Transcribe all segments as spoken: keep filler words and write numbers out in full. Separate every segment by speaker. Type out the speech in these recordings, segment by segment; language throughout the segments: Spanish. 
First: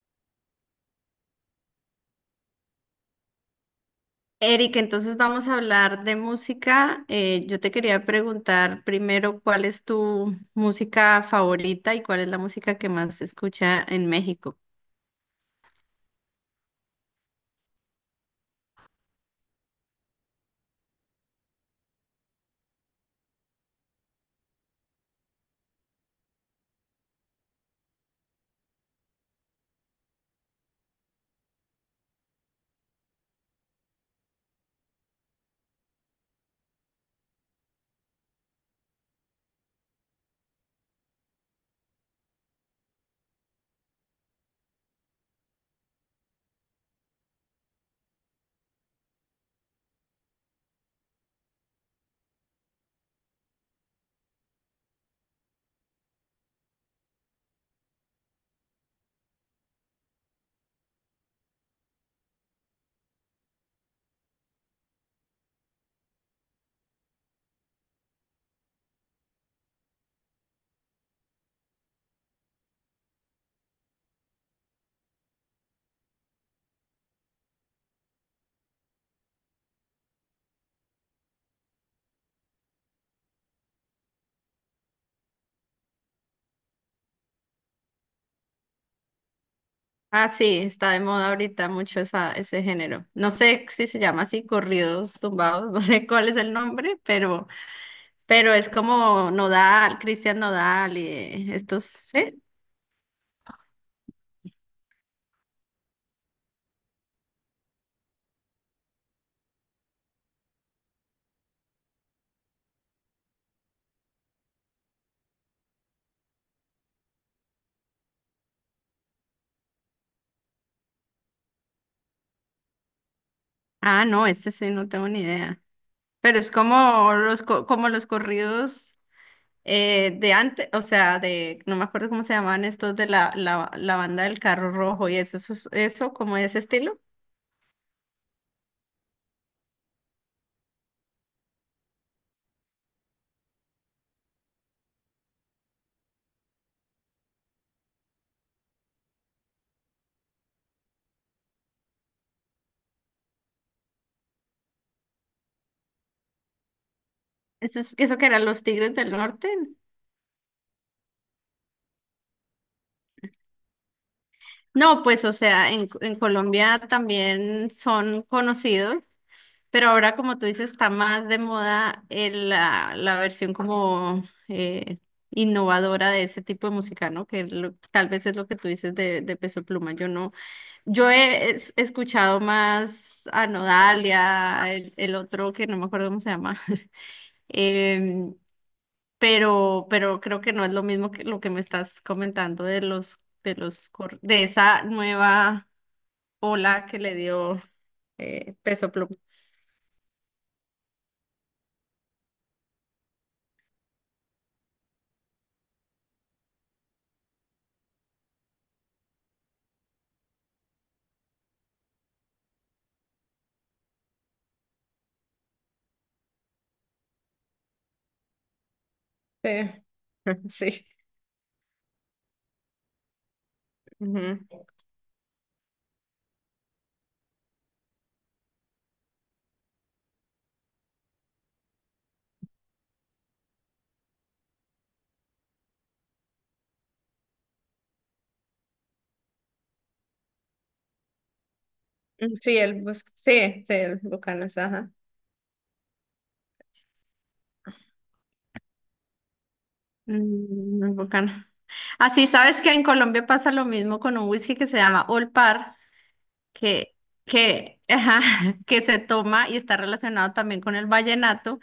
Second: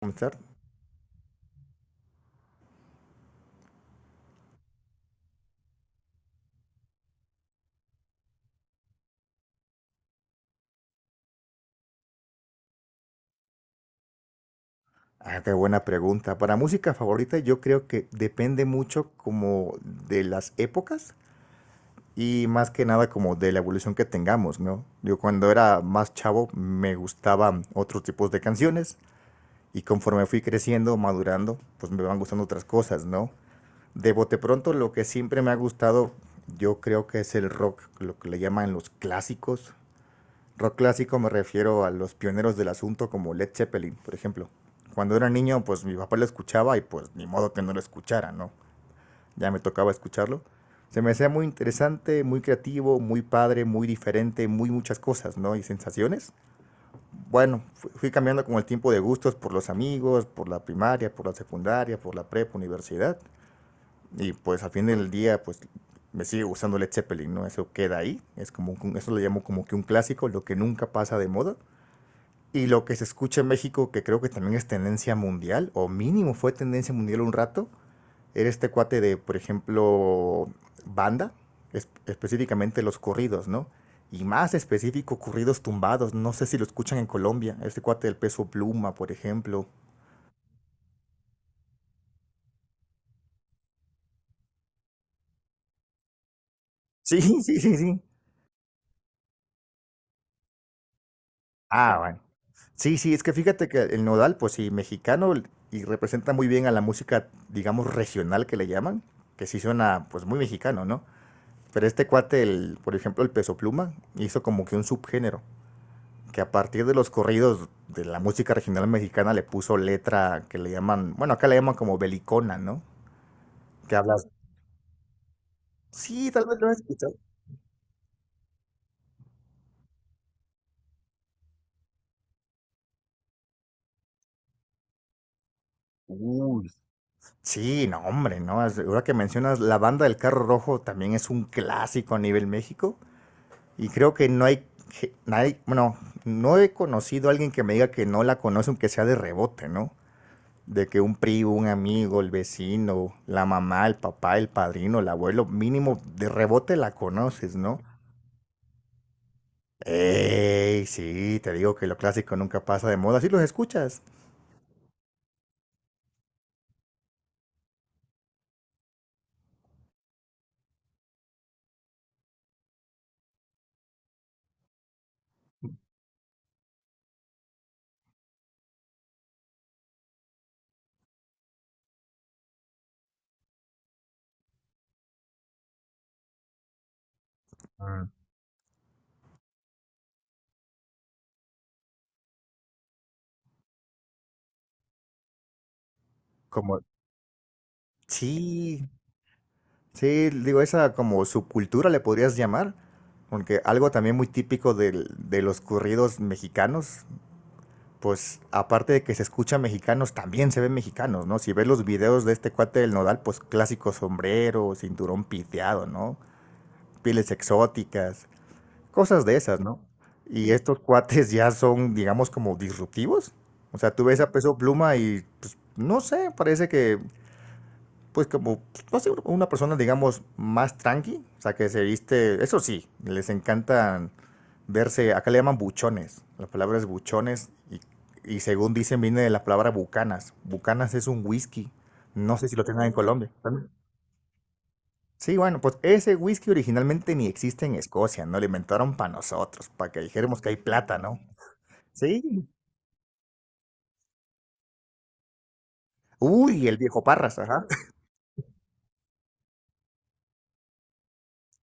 Speaker 1: ¿Comenzar?
Speaker 2: Eric, entonces vamos a hablar de música. Eh, yo te quería preguntar primero cuál es tu música favorita y cuál es la música que más se escucha en México.
Speaker 1: Ah, qué buena pregunta. Para música favorita yo creo que depende mucho como de las épocas y más que nada como de la evolución que tengamos, ¿no? Yo cuando era más chavo me gustaban otros tipos de canciones y conforme fui creciendo, madurando, pues me van gustando otras cosas, ¿no? De bote pronto lo que siempre me ha gustado yo creo que es el rock, lo que le llaman los clásicos. Rock clásico me refiero a los pioneros del asunto como Led Zeppelin, por ejemplo. Cuando era niño, pues mi papá lo escuchaba y pues ni modo que no lo escuchara, ¿no? Ya me tocaba escucharlo. Se me hacía muy interesante, muy creativo, muy padre, muy diferente, muy muchas cosas, ¿no? Y sensaciones. Bueno, fui cambiando con el tiempo de gustos por los amigos, por la primaria, por la secundaria, por la prepa, universidad. Y pues al fin del día, pues me sigue gustando Led Zeppelin, ¿no? Eso queda ahí. Es como un- eso lo llamo como que un clásico, lo que nunca pasa de moda. Y lo que se escucha en México, que creo que también es tendencia mundial, o mínimo fue tendencia mundial un rato, era este cuate de, por ejemplo, banda, es- específicamente los corridos, ¿no? Y más específico, corridos tumbados. No sé si lo escuchan en Colombia, este cuate del Peso Pluma, por ejemplo.
Speaker 2: Ah, sí, está de moda ahorita mucho esa, ese género. No sé si se llama así, corridos tumbados, no sé cuál es el nombre,
Speaker 1: Sí,
Speaker 2: pero,
Speaker 1: sí, sí, sí.
Speaker 2: pero es como Nodal, Cristian Nodal y eh, estos,
Speaker 1: Ah, bueno.
Speaker 2: ¿sí?
Speaker 1: Sí, sí, es que fíjate que el Nodal, pues sí, mexicano y representa muy bien a la música, digamos, regional que le llaman, que sí suena pues muy mexicano, ¿no? Pero este cuate, el, por ejemplo, el Peso Pluma, hizo como que un subgénero, que a partir de los corridos de la música regional mexicana le puso letra que le llaman, bueno, acá le llaman como belicona, ¿no? Que
Speaker 2: Ah, no,
Speaker 1: hablas.
Speaker 2: ese sí, no tengo ni idea.
Speaker 1: Sí,
Speaker 2: Pero
Speaker 1: tal
Speaker 2: es
Speaker 1: vez lo has
Speaker 2: como
Speaker 1: escuchado.
Speaker 2: los, co- como los corridos. Eh, de antes, o sea, de, no me acuerdo cómo se llamaban estos de la, la, la banda del carro rojo y eso, eso, es- eso, como de ese
Speaker 1: Uy.
Speaker 2: estilo.
Speaker 1: Sí, no, hombre, ¿no? Es- Ahora que mencionas, la banda del carro rojo también es un clásico a nivel México. Y creo que no hay, ge- nadie, bueno, no he conocido a alguien que me diga que no la conoce, aunque sea de rebote, ¿no? De que un primo, un amigo, el vecino, la mamá, el papá, el padrino, el abuelo, mínimo de rebote la conoces, ¿no?
Speaker 2: Eso, es- eso que eran los Tigres del Norte.
Speaker 1: Ey, sí, te digo que lo clásico nunca pasa de moda, sí los escuchas.
Speaker 2: No, pues, o sea, en, en Colombia también son conocidos, pero ahora, como tú dices, está más de moda el- la, la versión como eh, innovadora de ese tipo de música, ¿no? Que lo- tal vez es lo que tú dices de, de Peso Pluma. Yo no. Yo he es- escuchado más a Nodalia, el, el otro que no me acuerdo cómo se llama,
Speaker 1: Mm.
Speaker 2: em, pero, pero creo que no es lo mismo que lo que me estás comentando de los, de los, cor- de esa nueva
Speaker 1: Como,
Speaker 2: ola que le dio eh,
Speaker 1: sí,
Speaker 2: Peso Pluma.
Speaker 1: sí, digo, esa como subcultura le podrías llamar, porque algo también muy típico del- de los corridos mexicanos, pues aparte de que se escucha mexicanos, también se ven mexicanos, ¿no? Si ves los videos de este cuate del Nodal, pues clásico sombrero, cinturón piteado, ¿no? Pieles exóticas, cosas de esas, ¿no?
Speaker 2: Sí,
Speaker 1: Y estos
Speaker 2: sí.
Speaker 1: cuates ya son, digamos, como disruptivos. O sea, tú ves a
Speaker 2: Ujú.
Speaker 1: Peso Pluma y, pues, no sé, parece que, pues, como, pues, no sé, una persona, digamos, más tranqui. O sea, que se viste, eso sí, les encantan verse, acá le llaman buchones. La palabra es buchones y, y según dicen, viene de la palabra Bucanas. Bucanas es un whisky. No sé si
Speaker 2: Sí,
Speaker 1: lo
Speaker 2: el
Speaker 1: tengan en
Speaker 2: bus-
Speaker 1: Colombia.
Speaker 2: sí, sí, el Bucanas, ajá.
Speaker 1: Sí, bueno, pues ese whisky originalmente ni existe en Escocia, ¿no? Lo inventaron para nosotros, para que dijéramos que hay
Speaker 2: Mm, muy
Speaker 1: plata, ¿no?
Speaker 2: bacano. Así
Speaker 1: Sí.
Speaker 2: sabes que en Colombia pasa lo mismo con un whisky que se llama Olpar,
Speaker 1: Uy, el
Speaker 2: que,
Speaker 1: viejo Parras, ajá.
Speaker 2: que, ajá, que se toma y está relacionado también con el vallenato,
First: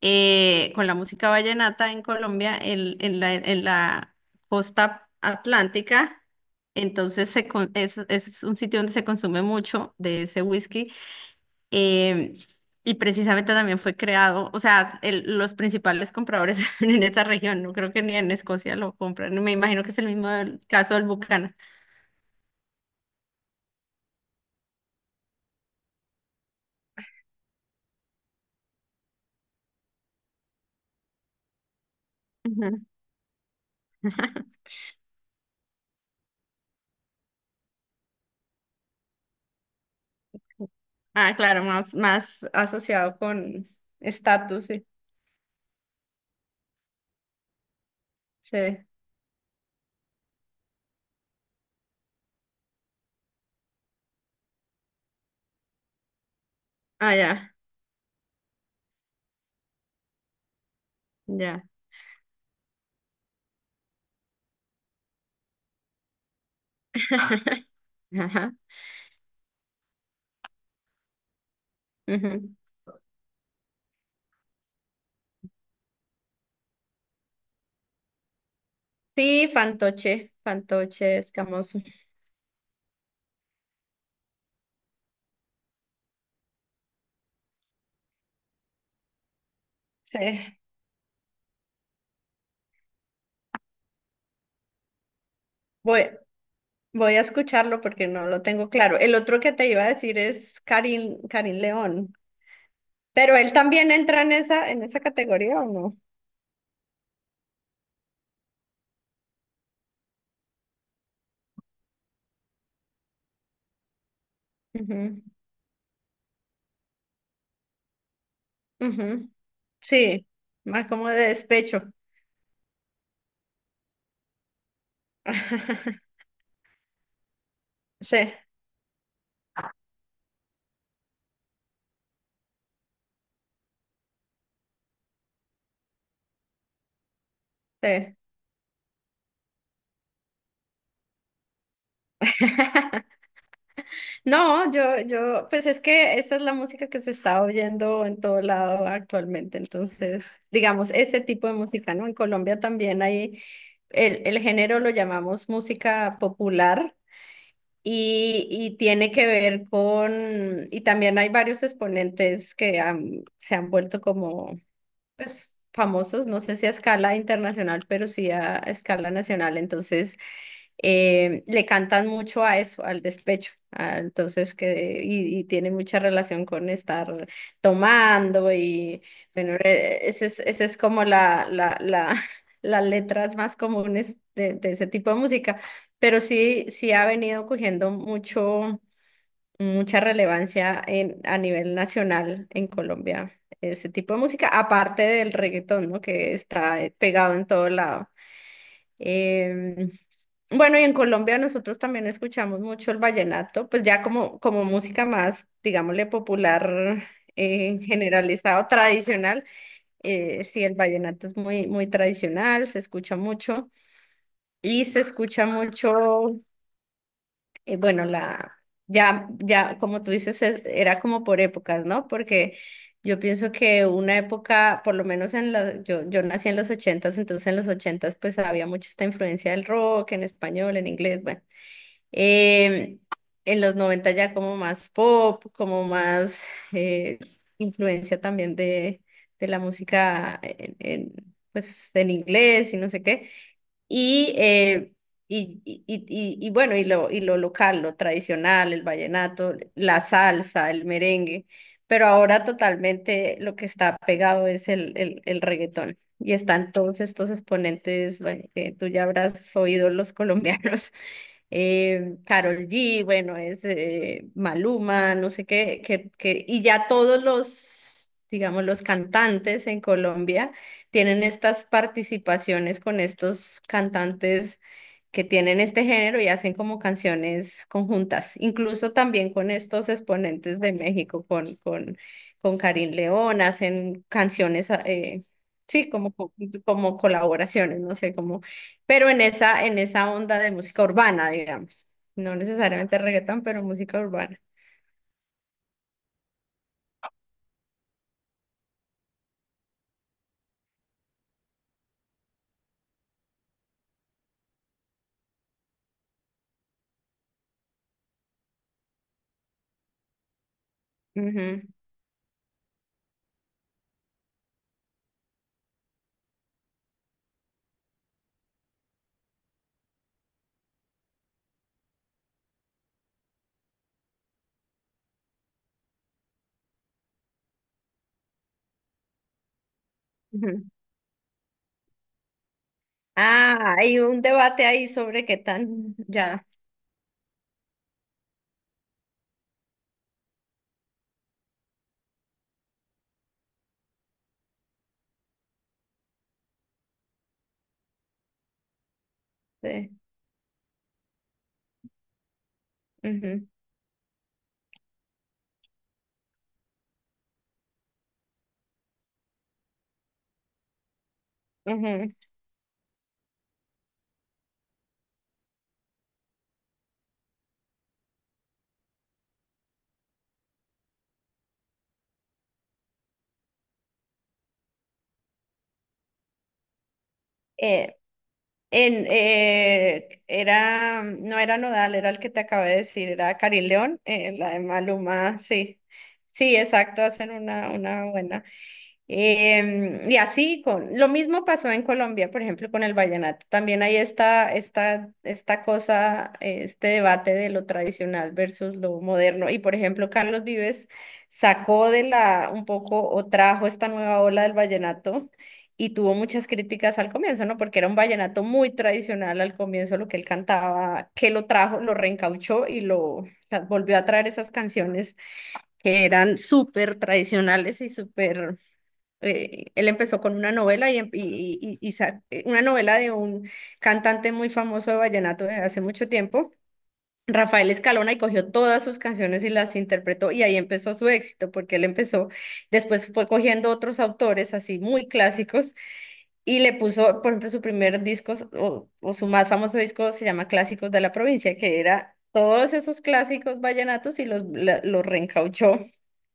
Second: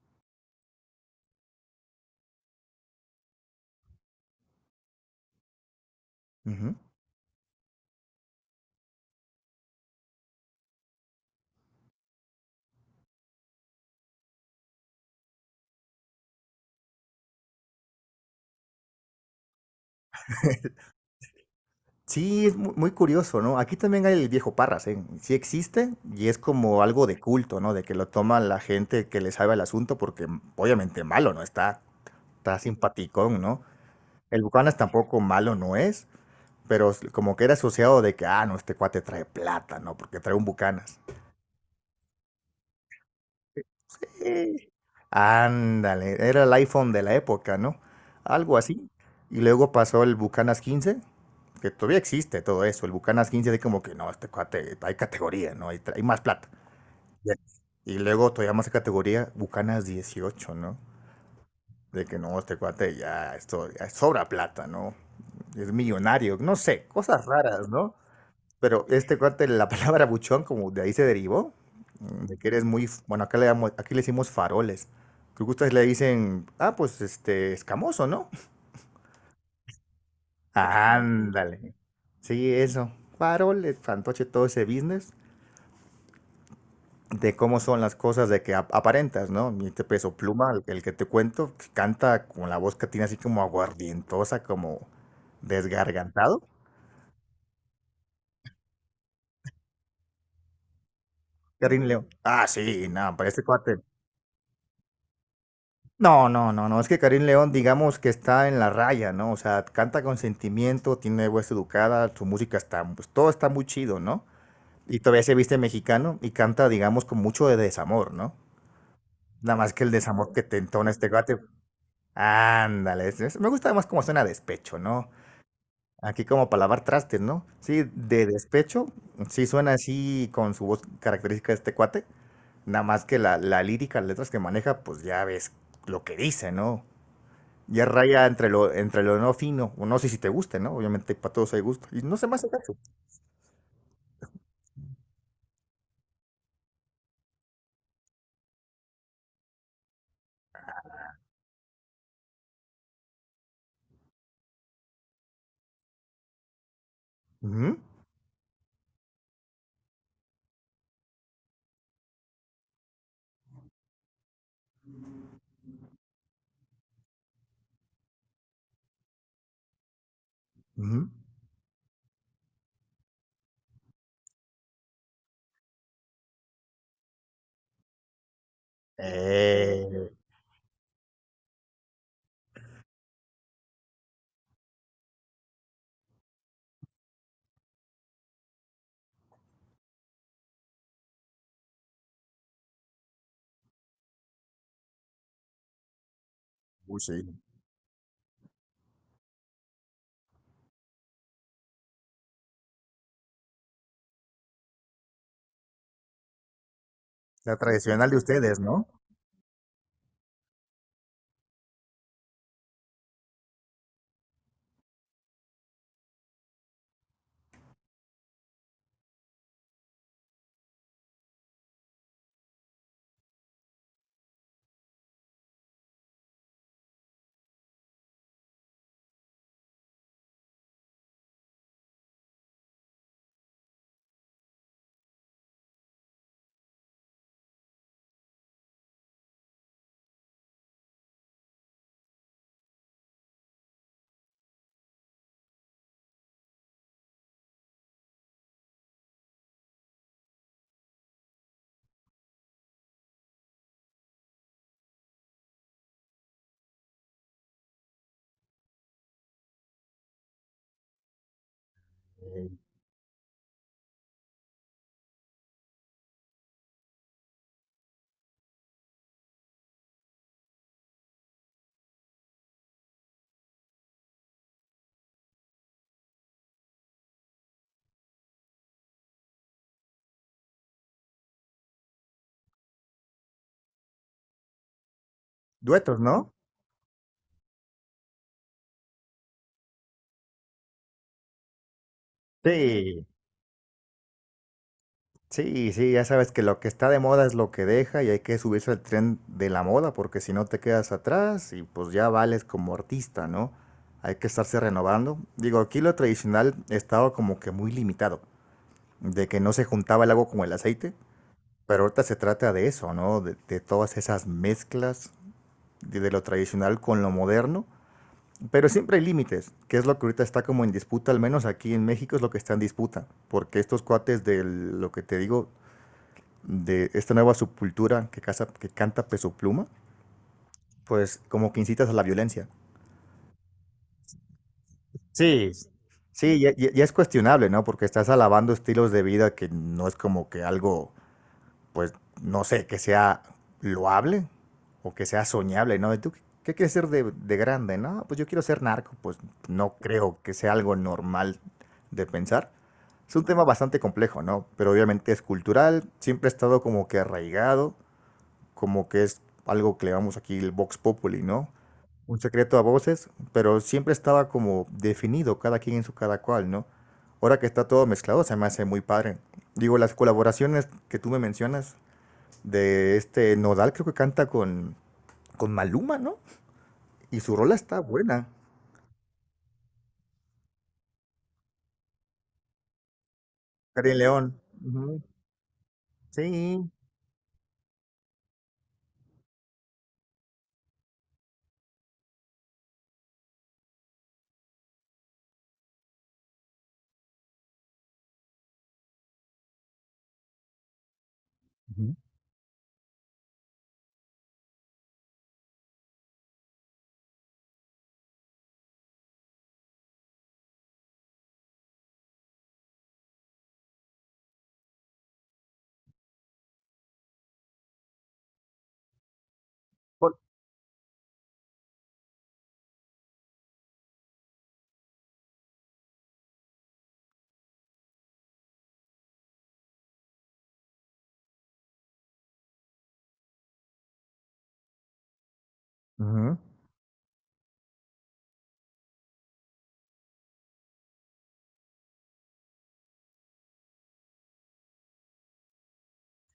Speaker 2: eh, con la música vallenata en Colombia, en, en la, en la costa atlántica.
Speaker 1: Ujú.
Speaker 2: Entonces se, con- es, es un sitio donde se consume mucho de ese whisky. em, y precisamente también fue creado, o sea, el- los principales compradores en esta región, no creo que ni en Escocia lo compran, me imagino que es el mismo del- caso del Buchanan.
Speaker 1: Sí, es mu- muy curioso, ¿no? Aquí también hay el viejo Parras, ¿eh? Sí existe y es como algo de culto, ¿no? De que lo toma la gente que le sabe el asunto porque mm, obviamente malo no está, está simpaticón, ¿no?
Speaker 2: Ujú.
Speaker 1: El Bucanas tampoco malo no es, pero s- como que era asociado de que, ah, no, este cuate trae plata, ¿no? Porque trae un Bucanas.
Speaker 2: Ah, claro, más, más asociado con
Speaker 1: Eh,
Speaker 2: estatus, sí.
Speaker 1: Ándale, era el iPhone de la época, ¿no? Algo
Speaker 2: Sí.
Speaker 1: así. Y luego pasó el Bucanas quince, que todavía existe todo eso. El Bucanas quince de como que no, este cuate, hay categoría, ¿no? Hay, tra- hay más plata.
Speaker 2: Ah,
Speaker 1: Ya.
Speaker 2: ya,
Speaker 1: Y luego todavía más categoría, Bucanas dieciocho, ¿no?
Speaker 2: ya.
Speaker 1: De que no, este cuate ya, esto ya sobra plata, ¿no? Es millonario, no sé, cosas raras, ¿no?
Speaker 2: Ajá.
Speaker 1: Pero este cuate, la palabra buchón, como de ahí se derivó, mm, de que
Speaker 2: Ujú.
Speaker 1: eres muy, f- bueno, acá le, damos, aquí le decimos faroles. Que ustedes le dicen, ah, pues este, escamoso, ¿no?
Speaker 2: Sí, fantoche, fantoche,
Speaker 1: Ándale.
Speaker 2: escamoso.
Speaker 1: Sí, eso. Farol, eh, fantoche, todo ese business de cómo son las cosas, de que ap- aparentas, ¿no? Mi este Peso
Speaker 2: Sí.
Speaker 1: Pluma, el, el que te cuento, que canta con la voz que tiene así como aguardientosa, como
Speaker 2: Voy,
Speaker 1: desgargantado.
Speaker 2: voy a escucharlo porque no lo tengo claro. El otro que te iba a decir es Karim, Karim
Speaker 1: Karim León.
Speaker 2: León.
Speaker 1: Ah, sí, nada, para
Speaker 2: Pero
Speaker 1: este
Speaker 2: él
Speaker 1: cuate.
Speaker 2: también entra en esa, en esa categoría, ¿o no?
Speaker 1: No, no, no, no, es que Karim León, digamos que está en la raya, ¿no? O sea, canta con sentimiento, tiene voz educada, su música está, pues todo está muy chido, ¿no? Y
Speaker 2: Ujú,
Speaker 1: todavía se viste mexicano y canta, digamos, con mucho de desamor, ¿no?
Speaker 2: ujú.
Speaker 1: Nada más que el
Speaker 2: Sí,
Speaker 1: desamor que te
Speaker 2: más
Speaker 1: entona este
Speaker 2: como de
Speaker 1: gato.
Speaker 2: despecho.
Speaker 1: Ándale, es- es- me gusta más como suena despecho, ¿no? Aquí como para lavar trastes, ¿no? Sí,
Speaker 2: Sí,
Speaker 1: de despecho, sí suena así con su voz característica de este cuate. Nada más que la, la lírica, las letras que maneja, pues ya ves lo que dice, ¿no? Ya
Speaker 2: sí.
Speaker 1: raya entre lo, entre lo no fino. O no sé si te guste, ¿no? Obviamente para todos hay gusto. Y no se me hace caso.
Speaker 2: No, yo, yo, pues es que esa es la música que se está oyendo en todo lado actualmente. Entonces, digamos, ese tipo de música, ¿no? En Colombia también hay, el, el género lo llamamos música popular
Speaker 1: Ujú,
Speaker 2: y, y tiene que ver con, y también hay varios exponentes que han- se han vuelto como, pues, famosos, no sé si a escala internacional, pero sí a, a escala nacional. Entonces,
Speaker 1: ujú.
Speaker 2: eh, le cantan mucho a eso, al despecho, a- entonces que, y, y tiene mucha relación con estar tomando y bueno, eh,
Speaker 1: Eh,
Speaker 2: ese es, ese es como la, la, la, las letras más comunes de, de ese tipo de música, pero sí, sí ha venido cogiendo mucho, mucha relevancia en, a nivel nacional en Colombia. Ese tipo de música, aparte del reggaetón, ¿no? Que está eh,
Speaker 1: uy,
Speaker 2: pegado
Speaker 1: sí.
Speaker 2: en todo lado. Em, bueno, y en Colombia nosotros también escuchamos mucho el vallenato, pues ya como, como música más, digámosle, popular,
Speaker 1: La
Speaker 2: eh,
Speaker 1: tradicional de ustedes,
Speaker 2: generalizado,
Speaker 1: ¿no?
Speaker 2: tradicional. Eh, sí, el vallenato es muy, muy tradicional, se escucha mucho y se escucha mucho eh, bueno, la, ya, ya, como tú dices, es- era como por épocas, ¿no? Porque yo pienso que una época, por lo menos en la, yo, yo nací en los ochentas, entonces en los ochentas pues había mucha esta influencia del rock en español, en inglés, bueno. Em, en los noventa ya como más pop, como más eh, influencia también de, de la música en, en, pues en inglés y no sé qué. Y, eh, y, y, y- y- bueno, y lo, y lo local, lo tradicional, el vallenato, la salsa, el merengue, pero ahora totalmente lo que está pegado es el, el, el reggaetón. Y están todos estos exponentes, bueno, que tú ya habrás oído los colombianos eh,
Speaker 1: Eh,
Speaker 2: Karol G, bueno, es eh, Maluma, no sé qué, qué, qué, y ya todos los, digamos, los cantantes en Colombia tienen estas participaciones con estos cantantes que tienen este género y hacen como canciones conjuntas, incluso también con estos exponentes de México, con, con, con Karin León, hacen canciones, eh, sí,
Speaker 1: duetos,
Speaker 2: como, co-
Speaker 1: ¿no?
Speaker 2: como colaboraciones, no sé, cómo, pero en esa, en esa onda de música urbana, digamos. No necesariamente
Speaker 1: Sí.
Speaker 2: reggaetón, pero música urbana.
Speaker 1: Sí, sí, ya sabes que lo que está de moda es lo que deja y hay que subirse al tren de la moda porque si no te quedas atrás y pues ya vales como artista, ¿no? Hay que estarse renovando. Digo, aquí lo tradicional estaba como que muy limitado, de que no se juntaba el agua con el aceite.
Speaker 2: Ujú,
Speaker 1: Pero ahorita se trata de eso, ¿no? De, de todas esas mezclas de, de, lo tradicional con lo moderno. Pero siempre hay límites, que es lo que ahorita está como en disputa, al menos aquí en México es lo que está en disputa. Porque estos cuates de lo que te digo, de esta nueva subcultura que, casa, que canta Peso Pluma,
Speaker 2: ujú.
Speaker 1: pues como que incitas a la violencia.
Speaker 2: Ah, hay un debate ahí sobre qué
Speaker 1: Sí.
Speaker 2: tan,
Speaker 1: Sí,
Speaker 2: ya,
Speaker 1: ya, ya, ya es cuestionable, ¿no? Porque estás alabando estilos de vida que no es como que algo, pues no sé, que sea loable o que sea soñable, ¿no? ¿Y tú qué, quieres ser de, de grande? No, pues yo quiero ser narco, pues no
Speaker 2: sí,
Speaker 1: creo que sea algo normal de pensar. Es un tema
Speaker 2: ujú,
Speaker 1: bastante complejo, ¿no? Pero obviamente es cultural, siempre ha estado como que arraigado, como que es algo que le llamamos aquí el Vox Populi, ¿no?
Speaker 2: ujú.
Speaker 1: Un secreto a voces, pero siempre estaba como definido cada quien en su cada cual, ¿no? Ahora que está todo mezclado, se me hace muy padre. Digo, las colaboraciones que tú me mencionas, de este Nodal, creo que canta con, con Maluma, ¿no? Y su rola está
Speaker 2: Eh,
Speaker 1: buena.
Speaker 2: En, eh, era, no era Nodal, era el que te acabé de decir, era Karin
Speaker 1: Karin
Speaker 2: León, eh,
Speaker 1: León.
Speaker 2: la de
Speaker 1: Ujú,
Speaker 2: Maluma, sí. Sí,
Speaker 1: sí.
Speaker 2: exacto, hacen una, una buena. Em, y así, con, lo mismo pasó en Colombia, por ejemplo, con el vallenato. También hay esta, esta, esta cosa, eh, este debate de lo tradicional versus lo moderno. Y por ejemplo, Carlos Vives sacó
Speaker 1: Ujú.
Speaker 2: de la, un poco, o trajo esta nueva ola del vallenato y tuvo muchas críticas al comienzo, ¿no? Porque era un vallenato muy tradicional al comienzo, lo que él cantaba, que lo trajo, lo reencauchó y lo volvió a traer esas canciones que eran súper tradicionales y súper... eh, Él
Speaker 1: Pol-
Speaker 2: empezó con una novela y, em- y- y- y sa- eh, una novela de un cantante muy famoso de vallenato de hace mucho tiempo. Rafael Escalona, y cogió todas sus canciones y las interpretó y ahí empezó su éxito porque él empezó, después fue cogiendo otros autores así muy clásicos
Speaker 1: ujú.
Speaker 2: y le puso, por ejemplo, su primer disco o, o su más famoso disco se llama Clásicos de la Provincia, que era todos esos clásicos vallenatos y los, la- los reencauchó.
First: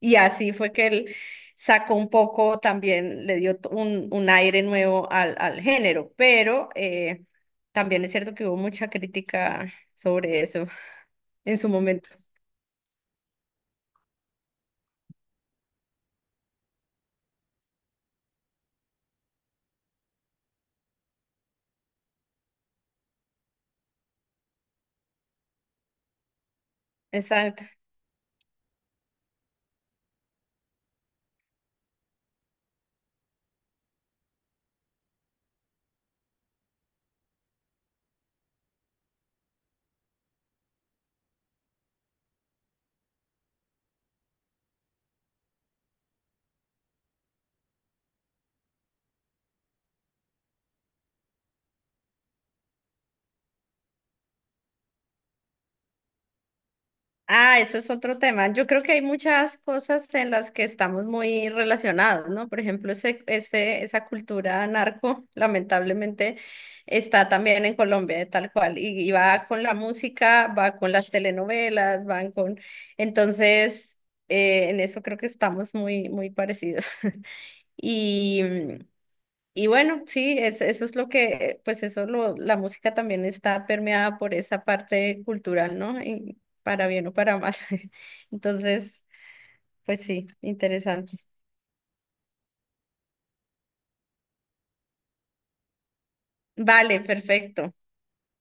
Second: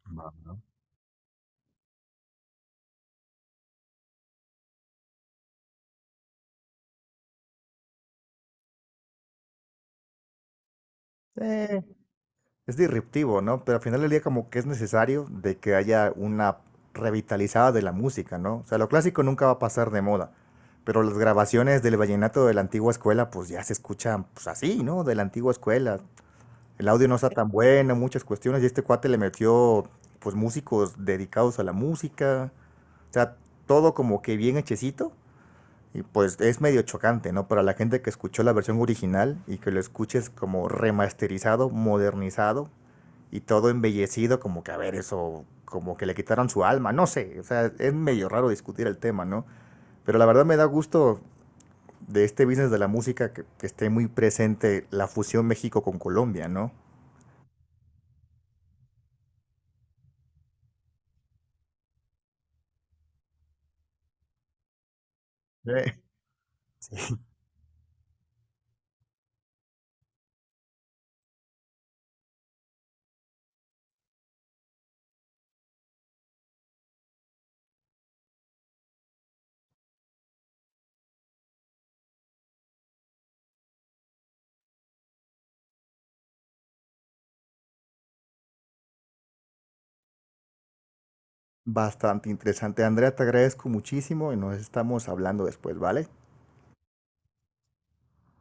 Speaker 2: Y
Speaker 1: Va.
Speaker 2: así fue que él sacó un poco, también le dio t- un, un aire nuevo al, al género, pero eh, también es cierto que hubo mucha crítica sobre eso en su
Speaker 1: Eh,
Speaker 2: momento.
Speaker 1: es disruptivo, ¿no? Pero al final del día como que es necesario de que haya una revitalizada de la música, ¿no? O sea, lo clásico nunca va a pasar de moda, pero las grabaciones del vallenato de la antigua escuela pues ya se escuchan pues así, ¿no? De la antigua escuela. El audio no está tan
Speaker 2: Exacto.
Speaker 1: bueno, muchas cuestiones, y este cuate le metió pues músicos dedicados a la música. O sea, todo como que bien hechecito. Y pues es medio chocante, ¿no? Para la gente que escuchó la versión original y que lo escuches como remasterizado, modernizado y todo embellecido, como que a ver, eso, como que le quitaron su alma, no sé. O sea, es medio raro discutir el tema, ¿no? Pero la verdad me da gusto de este business de la música que, que esté muy presente la fusión México con Colombia, ¿no?
Speaker 2: Ah, eso es otro tema. Yo creo que hay muchas cosas en las que estamos muy relacionados, ¿no? Por ejemplo, ese, ese- esa cultura narco,
Speaker 1: Sí.
Speaker 2: lamentablemente, está también en Colombia, eh, tal cual, y, y va con la música, va con las telenovelas, van con... Entonces, eh, en eso creo que estamos muy, muy parecidos. Y, mm, y bueno, sí, es- eso es lo que, pues eso lo, la música también está permeada por esa parte cultural, ¿no? Y para bien o para mal. Entonces, pues sí, interesante.
Speaker 1: Bastante interesante. Andrea, te agradezco muchísimo y nos estamos hablando después, ¿vale?
Speaker 2: Vale, perfecto.